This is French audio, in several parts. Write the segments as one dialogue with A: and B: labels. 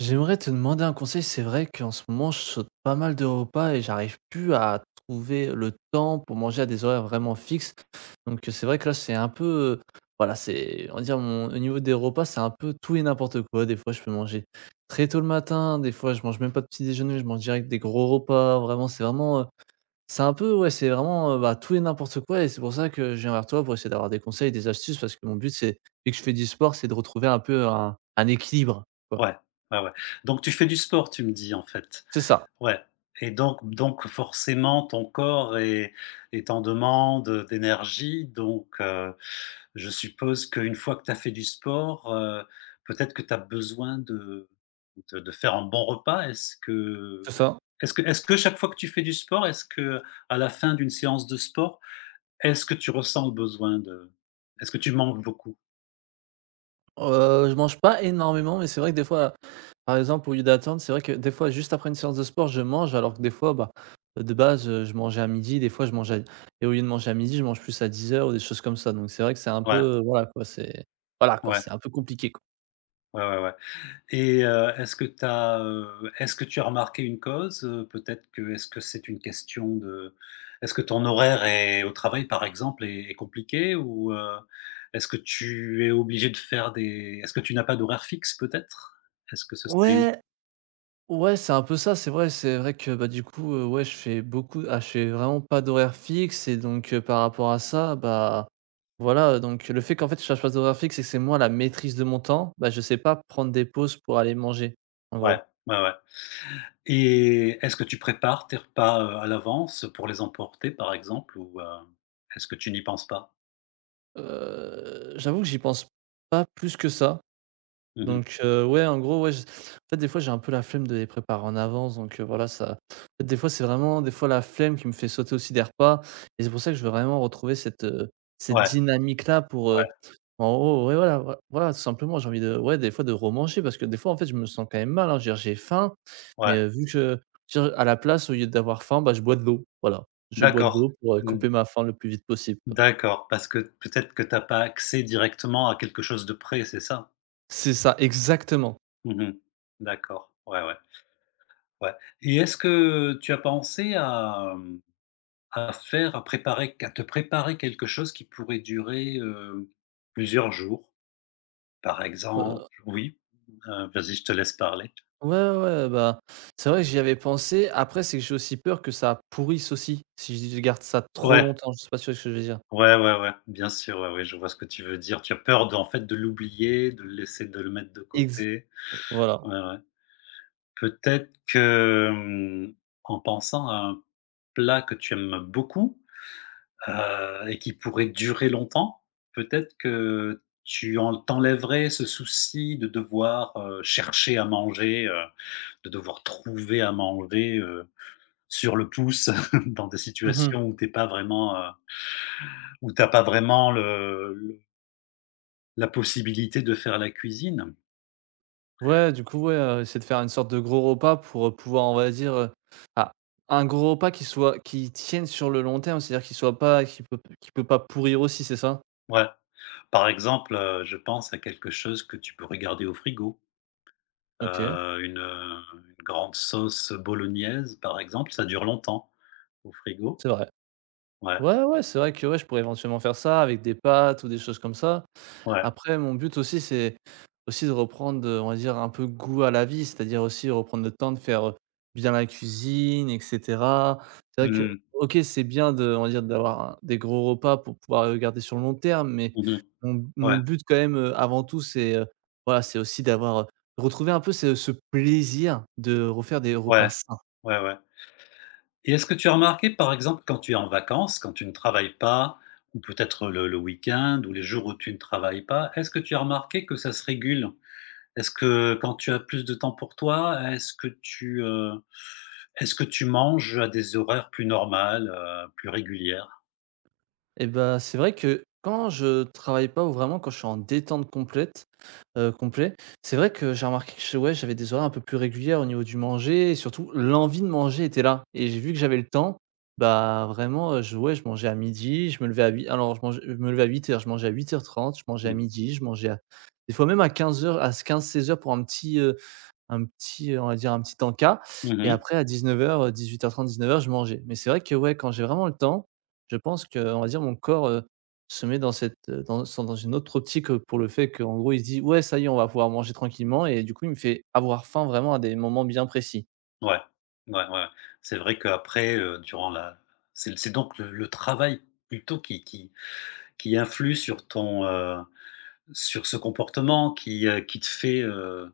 A: J'aimerais te demander un conseil. C'est vrai qu'en ce moment, je saute pas mal de repas et j'arrive plus à trouver le temps pour manger à des horaires vraiment fixes. Donc, c'est vrai que là, c'est un peu, heu, voilà, c'est on va dire mon au niveau des repas, c'est un peu tout et n'importe quoi. Des fois, je peux manger très tôt le matin, des fois, je mange même pas de petit déjeuner, je mange direct des gros repas. Vraiment, c'est un peu, ouais, c'est vraiment, bah, tout et n'importe quoi et c'est pour ça que je viens vers toi pour essayer d'avoir des conseils, des astuces parce que mon but, c'est vu que je fais du sport, c'est de retrouver un peu un équilibre, quoi.
B: Ouais, ouais, ouais. Donc tu fais du sport, tu me dis, en fait?
A: C'est ça.
B: Ouais, et donc forcément ton corps est en demande, d'énergie, donc je suppose qu'une fois que tu as fait du sport, peut-être que tu as besoin de de faire un bon repas. Est-ce
A: C'est
B: que
A: ça.
B: est-ce que est-ce que chaque fois que tu fais du sport, est-ce que à la fin d'une séance de sport, est-ce que tu ressens le besoin de est-ce que tu manges beaucoup?
A: Je mange pas énormément, mais c'est vrai que des fois, par exemple, au lieu d'attendre, c'est vrai que des fois, juste après une séance de sport, je mange alors que des fois, bah, de base, je mangeais à midi des fois je mangeais et au lieu de manger à midi je mange plus à 10 heures ou des choses comme ça. Donc c'est vrai que c'est un
B: Ouais,
A: peu, voilà quoi,
B: ouais,
A: c'est un peu compliqué, quoi.
B: ouais, ouais, ouais. Et est-ce que tu as, est-ce que tu as remarqué une cause? Peut-être que est-ce que c'est une question de est-ce que ton horaire est au travail, par exemple, est compliqué, ou est-ce que tu es obligé de faire des est-ce que tu n'as pas d'horaire fixe, peut-être? Est-ce que ce serait une
A: Ouais! Ouais, c'est un peu ça, c'est vrai. C'est vrai que, bah, du coup, ouais, je fais beaucoup ah, je fais vraiment pas d'horaire fixe et donc par rapport à ça, bah, voilà, donc le fait qu'en fait, je cherche pas d'horaire fixe et que c'est moi la maîtrise de mon temps, bah, je sais pas prendre des pauses pour aller manger, en gros.
B: Ouais, ouais, ouais, et est-ce que tu prépares tes repas, à l'avance pour les emporter, par exemple, ou est-ce que tu n'y penses pas?
A: J'avoue que j'y pense pas plus que ça.
B: Mmh.
A: Donc ouais, en gros, ouais, j en fait, des fois, j'ai un peu la flemme de les préparer en avance donc voilà, ça en fait, des fois, c'est vraiment des fois la flemme qui me fait sauter aussi des repas et c'est pour ça que je veux vraiment retrouver cette
B: Ouais,
A: dynamique-là pour,
B: ouais,
A: en haut ouais, voilà, voilà, tout simplement, j'ai envie de ouais, des fois, de remanger parce que des fois, en fait, je me sens quand même mal, hein. Je veux dire, j'ai faim mais
B: ouais.
A: vu que je veux dire, à la place, au lieu d'avoir faim, bah, je bois de l'eau, voilà. Je bois de
B: D'accord.
A: l'eau pour, couper
B: Mmh.
A: ma faim le plus vite possible, quoi.
B: D'accord, parce que peut-être que t'as pas accès directement à quelque chose de près, c'est ça?
A: C'est ça, exactement.
B: Mmh. D'accord, ouais, ouais, ouais, et est-ce que tu as pensé à faire, à te préparer quelque chose qui pourrait durer, plusieurs jours? Par exemple, oui? Vas-y, je te laisse parler.
A: Ouais, ouais, ouais, bah, c'est vrai que j'y avais pensé. Après, c'est que j'ai aussi peur que ça pourrisse aussi, si je garde ça trop
B: Ouais,
A: longtemps. Je suis pas sûr de ce que je veux dire?
B: ouais, ouais, ouais, bien sûr, ouais, ouais, je vois ce que tu veux dire. Tu as peur d'en fait de l'oublier, de le laisser, de le mettre de
A: Ex
B: côté.
A: Voilà.
B: Ouais, ouais. Peut-être que, en pensant à un plat que tu aimes beaucoup, et qui pourrait durer longtemps, peut-être que tu en t'enlèverais ce souci de devoir, chercher à manger, de devoir trouver à manger, sur le pouce dans des
A: Mmh.
B: situations où t'es pas vraiment, où t'as pas vraiment le la possibilité de faire la cuisine.
A: Ouais, du coup, ouais, essayer de faire une sorte de gros repas pour, pouvoir, on va dire, ah, un gros repas qui soit qui tienne sur le long terme, c'est-à-dire qui soit pas qui peut pas pourrir aussi, c'est ça?
B: Ouais. Par exemple, je pense à quelque chose que tu peux regarder au frigo.
A: OK,
B: Une grande sauce bolognaise, par exemple, ça dure longtemps au frigo.
A: c'est vrai.
B: Ouais,
A: Ouais, ouais, c'est vrai que, ouais, je pourrais éventuellement faire ça avec des pâtes ou des choses comme ça.
B: ouais.
A: Après, mon but aussi, c'est aussi de reprendre, on va dire, un peu goût à la vie, c'est-à-dire aussi reprendre le temps de faire, bien la cuisine et cetera. C'est vrai
B: Mmh
A: que,
B: mh.
A: OK, c'est bien de on va dire, d'avoir un des gros repas pour pouvoir le garder sur le long terme, mais
B: Mmh.
A: mon
B: Ouais,
A: but quand même, avant tout, c'est, voilà, c'est aussi d'avoir, retrouver un peu ce plaisir de refaire des repas
B: ouais,
A: sains.
B: ouais, ouais, et est-ce que tu as remarqué, par exemple, quand tu es en vacances, quand tu ne travailles pas, ou peut-être le week-end ou les jours où tu ne travailles pas, est-ce que tu as remarqué que ça se régule? Est-ce que quand tu as plus de temps pour toi, est-ce que tu manges à des horaires plus normales, plus régulières?
A: Et bah, c'est vrai que quand je travaille pas ou vraiment quand je suis en détente complète, complet, c'est vrai que j'ai remarqué que ch ouais, j'avais des horaires un peu plus régulières au niveau du manger et surtout l'envie de manger était là et j'ai vu que j'avais le temps, bah, vraiment, je ouais, je mangeais à midi je me levais à huit alors je mangeais je me levais à 8 heures je mangeais à 8h30 je mangeais à
B: Mmh.
A: midi je mangeais à des fois même à 15 heures à quinze seize heures pour un petit, on va dire un petit encas et
B: Mmh.
A: après à 19:00, 18:30-19:00, je mangeais. Mais c'est vrai que ouais, quand j'ai vraiment le temps, je pense que on va dire mon corps, se met dans cette, dans son dans une autre optique, pour le fait qu'en gros, il se dit: «Ouais, ça y est, on va pouvoir manger tranquillement» et du coup, il me fait avoir faim vraiment à des moments bien précis.
B: Ouais, ouais, ouais, ouais. C'est vrai qu'après, durant la c'est donc le travail plutôt qui influe sur ton, sur ce comportement qui te fait,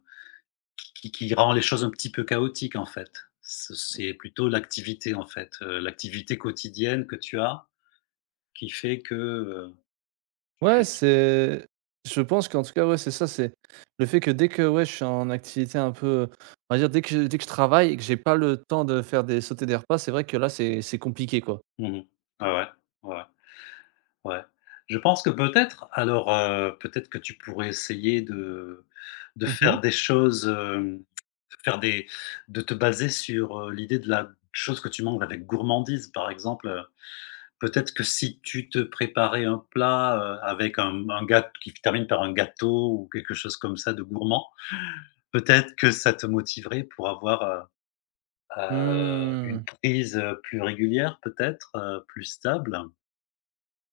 B: qui rend les choses un petit peu chaotiques, en fait. Ce C'est plutôt l'activité, en fait, l'activité quotidienne que tu as qui fait que,
A: Ouais,
B: tu tu
A: c'est je pense qu'en tout cas, ouais, c'est ça, c'est le fait que dès que, ouais, je suis en activité un peu, on va dire dès que je travaille et que j'ai pas le temps de faire des sauter des repas, c'est vrai que là, c'est compliqué, quoi.
B: mmh mh. Ouais, ouais. Ouais, ouais. Ouais. Je pense que peut-être alors, peut-être que tu pourrais essayer de
A: Mmh mh.
B: faire des choses, hem, de faire des de te baser sur, l'idée de la chose que tu manges avec gourmandise. Par exemple, peut-être que si tu te préparais un plat, avec un gât qui termine par un gâteau ou quelque chose comme ça de gourmand, peut-être que ça te motiverait pour avoir, une
A: Mmh.
B: prise, plus régulière peut-être, plus stable?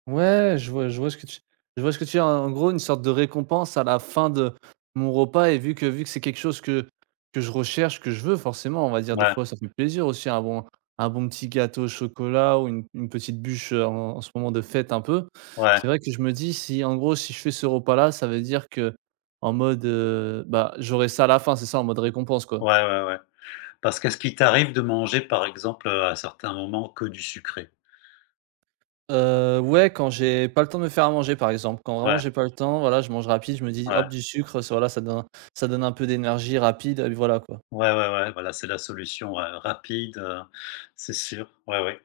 A: Ouais, je vois ce que tu as. En gros, une sorte de récompense à la fin de mon repas et vu que c'est quelque chose que je recherche, que je veux forcément, on va dire des
B: Ouais,
A: fois ça fait plaisir aussi un bon petit gâteau au chocolat ou une petite bûche, en ce moment de fête un peu.
B: ouais,
A: C'est vrai que je me dis si en gros, si je fais ce repas-là, ça veut dire que en mode, bah, j'aurai ça à la fin, c'est ça? En mode récompense, quoi?
B: ouais, ouais, ouais. Parce qu'est-ce qui t'arrive de manger, par exemple, à certains moments, que du sucré?
A: Ouais, quand j'ai pas le temps de me faire à manger, par exemple. Quand vraiment
B: Ouais,
A: j'ai pas le temps, voilà, je mange rapide, je me dis: «Hop,
B: ouais.
A: du sucre», ça voilà, ça donne un peu d'énergie rapide et voilà, quoi.
B: Ouais, ouais, ouais, voilà, c'est la solution, ouais, rapide, c'est sûr, ouais, ouais.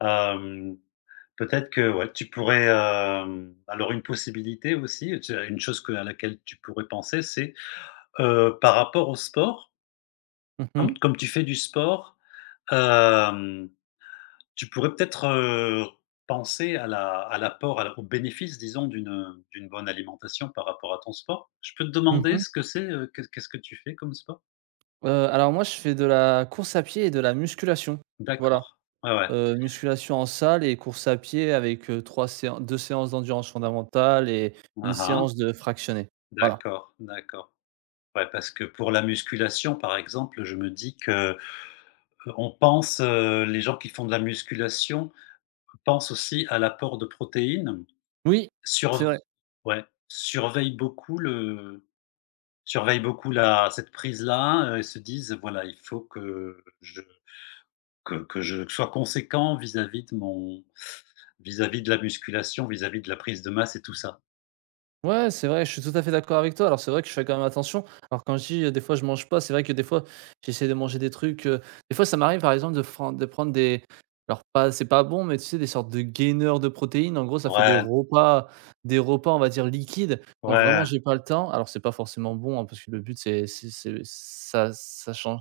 B: Hem, Peut-être que, ouais, tu pourrais, alors une possibilité aussi, tu une chose que à laquelle tu pourrais penser, c'est, par rapport au sport,
A: Mmh mh.
B: comme tu fais du sport, tu pourrais peut-être, penser à la à l'apport, à la au bénéfice, disons, d'une, d'une bonne alimentation par rapport à ton sport? Je peux te
A: Mmh
B: demander
A: mh.
B: ce que c'est, qu'est-ce que tu fais comme sport?
A: Alors moi, je fais de la course à pied et de la musculation. Voilà,
B: D'accord. Ouais, ouais.
A: musculation en salle et course à pied avec, heu, 3 séan 2 séances d'endurance fondamentale et une
B: Hein, hein.
A: séance de fractionnée. Voilà.
B: D'accord, d'accord. Ouais, parce que pour la musculation, par exemple, je me dis que, on pense, les gens qui font de la musculation pensent aussi à l'apport de protéines,
A: Oui, c'est
B: surv
A: vrai.
B: ouais, surveillent beaucoup le surveillent beaucoup la, cette prise-là, et se disent voilà, il faut que je, que je sois conséquent vis-à-vis de mon, vis-à-vis de la musculation, vis-à-vis de la prise de masse et tout ça.
A: Ouais, c'est vrai, je suis tout à fait d'accord avec toi. Alors, c'est vrai que je fais quand même attention. Alors, quand je dis, des fois, je mange pas, c'est vrai que des fois, j'essaie de manger des trucs, des fois, ça m'arrive, par exemple, de prendre des alors pas c'est pas bon, mais tu sais, des sortes de gainers de protéines. En gros, ça fait des
B: Ouais,
A: repas des repas, on va dire, liquides quand vraiment
B: ouais,
A: j'ai pas le temps. Alors, c'est pas forcément bon, hein, parce que le but, c'est ça ça change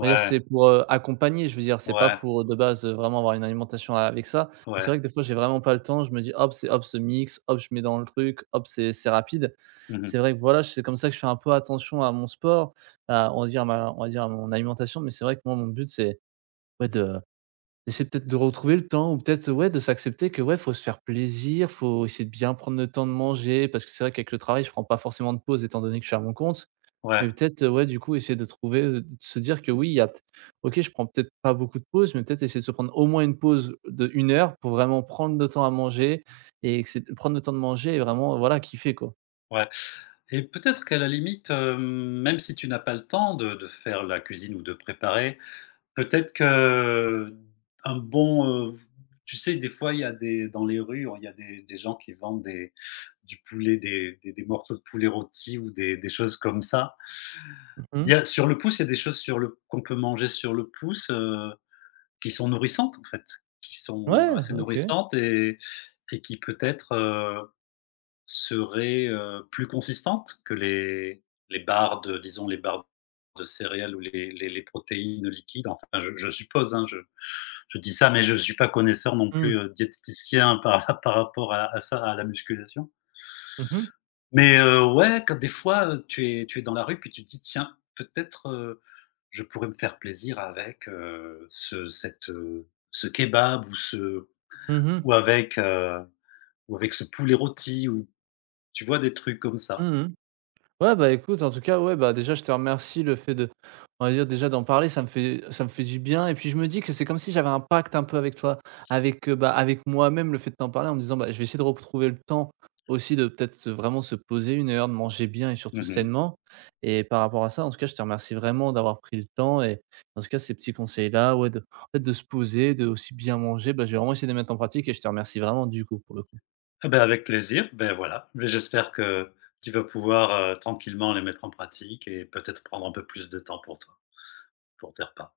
A: on va dire, c'est pour, accompagner, je veux dire, c'est pas
B: ouais,
A: pour, de base, vraiment avoir une alimentation avec ça et
B: ouais.
A: c'est vrai que des fois, j'ai vraiment pas le temps. Je me dis: «Hop, c'est hop ce mix, hop, je mets dans le truc, hop, c'est rapide».
B: Mmh.
A: C'est vrai que voilà, c'est comme ça que je fais un peu attention à mon sport, à on va dire à ma on va dire à mon alimentation, mais c'est vrai que moi, mon but, c'est, ouais, de d'essayer peut-être de retrouver le temps ou peut-être, ouais, de s'accepter que, ouais, faut se faire plaisir, faut essayer de bien prendre le temps de manger parce que c'est vrai qu'avec le travail, je prends pas forcément de pause étant donné que je suis à mon compte.
B: Ouais,
A: Et peut-être, ouais, du coup, essayer de trouver, de se dire que oui, il y a peut OK, je prends peut-être pas beaucoup de pauses, mais peut-être essayer de se prendre au moins une pause de 1 heure pour vraiment prendre le temps à manger et que c'est prendre le temps de manger et vraiment, voilà, kiffer, quoi.
B: ouais. Et peut-être qu'à la limite, même si tu n'as pas le temps de faire la cuisine ou de préparer, peut-être que un bon, tu sais, des fois, il y a des dans les rues, il y a des gens qui vendent des du poulet, des morceaux de poulet rôti ou des choses comme ça.
A: Mmh.
B: Il y a, sur le pouce, il y a des choses sur le, qu'on peut manger sur le pouce, qui sont nourrissantes, en fait, qui sont
A: Ouais,
B: assez
A: OK.
B: nourrissantes, et qui peut-être seraient plus consistantes que les barres de, disons, les barres de céréales ou les protéines liquides. Enfin, je suppose, hein, je dis ça, mais je ne suis pas connaisseur non
A: Mmh.
B: plus, diététicien par, par rapport à ça, à la musculation.
A: Mmh mh.
B: Mais ouais, quand des fois, tu es dans la rue puis tu te dis: «Tiens, peut-être, je pourrais me faire plaisir avec, ce cette, ce kebab ou ce,
A: Mmh.
B: ou avec, heu, ou avec ce poulet rôti» ou tu vois, des trucs comme ça.
A: Mmh. Ouais, bah, écoute, en tout cas, ouais, bah, déjà, je te remercie le fait de on va dire déjà d'en parler, ça me fait du bien et puis je me dis que c'est comme si j'avais un pacte un peu avec toi, avec, bah, avec moi-même, le fait de t'en parler en me disant: «Bah, je vais essayer de retrouver le temps aussi de peut-être vraiment se poser 1 heure, de manger bien et surtout
B: Mmh mh.
A: sainement» et par rapport à ça, en tout cas, je te remercie vraiment d'avoir pris le temps et en tout cas, ces petits conseils-là, ouais, de en fait, de se poser, de aussi bien manger, bah, je vais vraiment essayer de les mettre en pratique et je te remercie vraiment du coup, pour le
B: Ah bah, avec plaisir, ben voilà, mais j'espère que tu vas pouvoir, tranquillement les mettre en pratique et peut-être prendre un peu plus de temps pour toi, pour tes repas.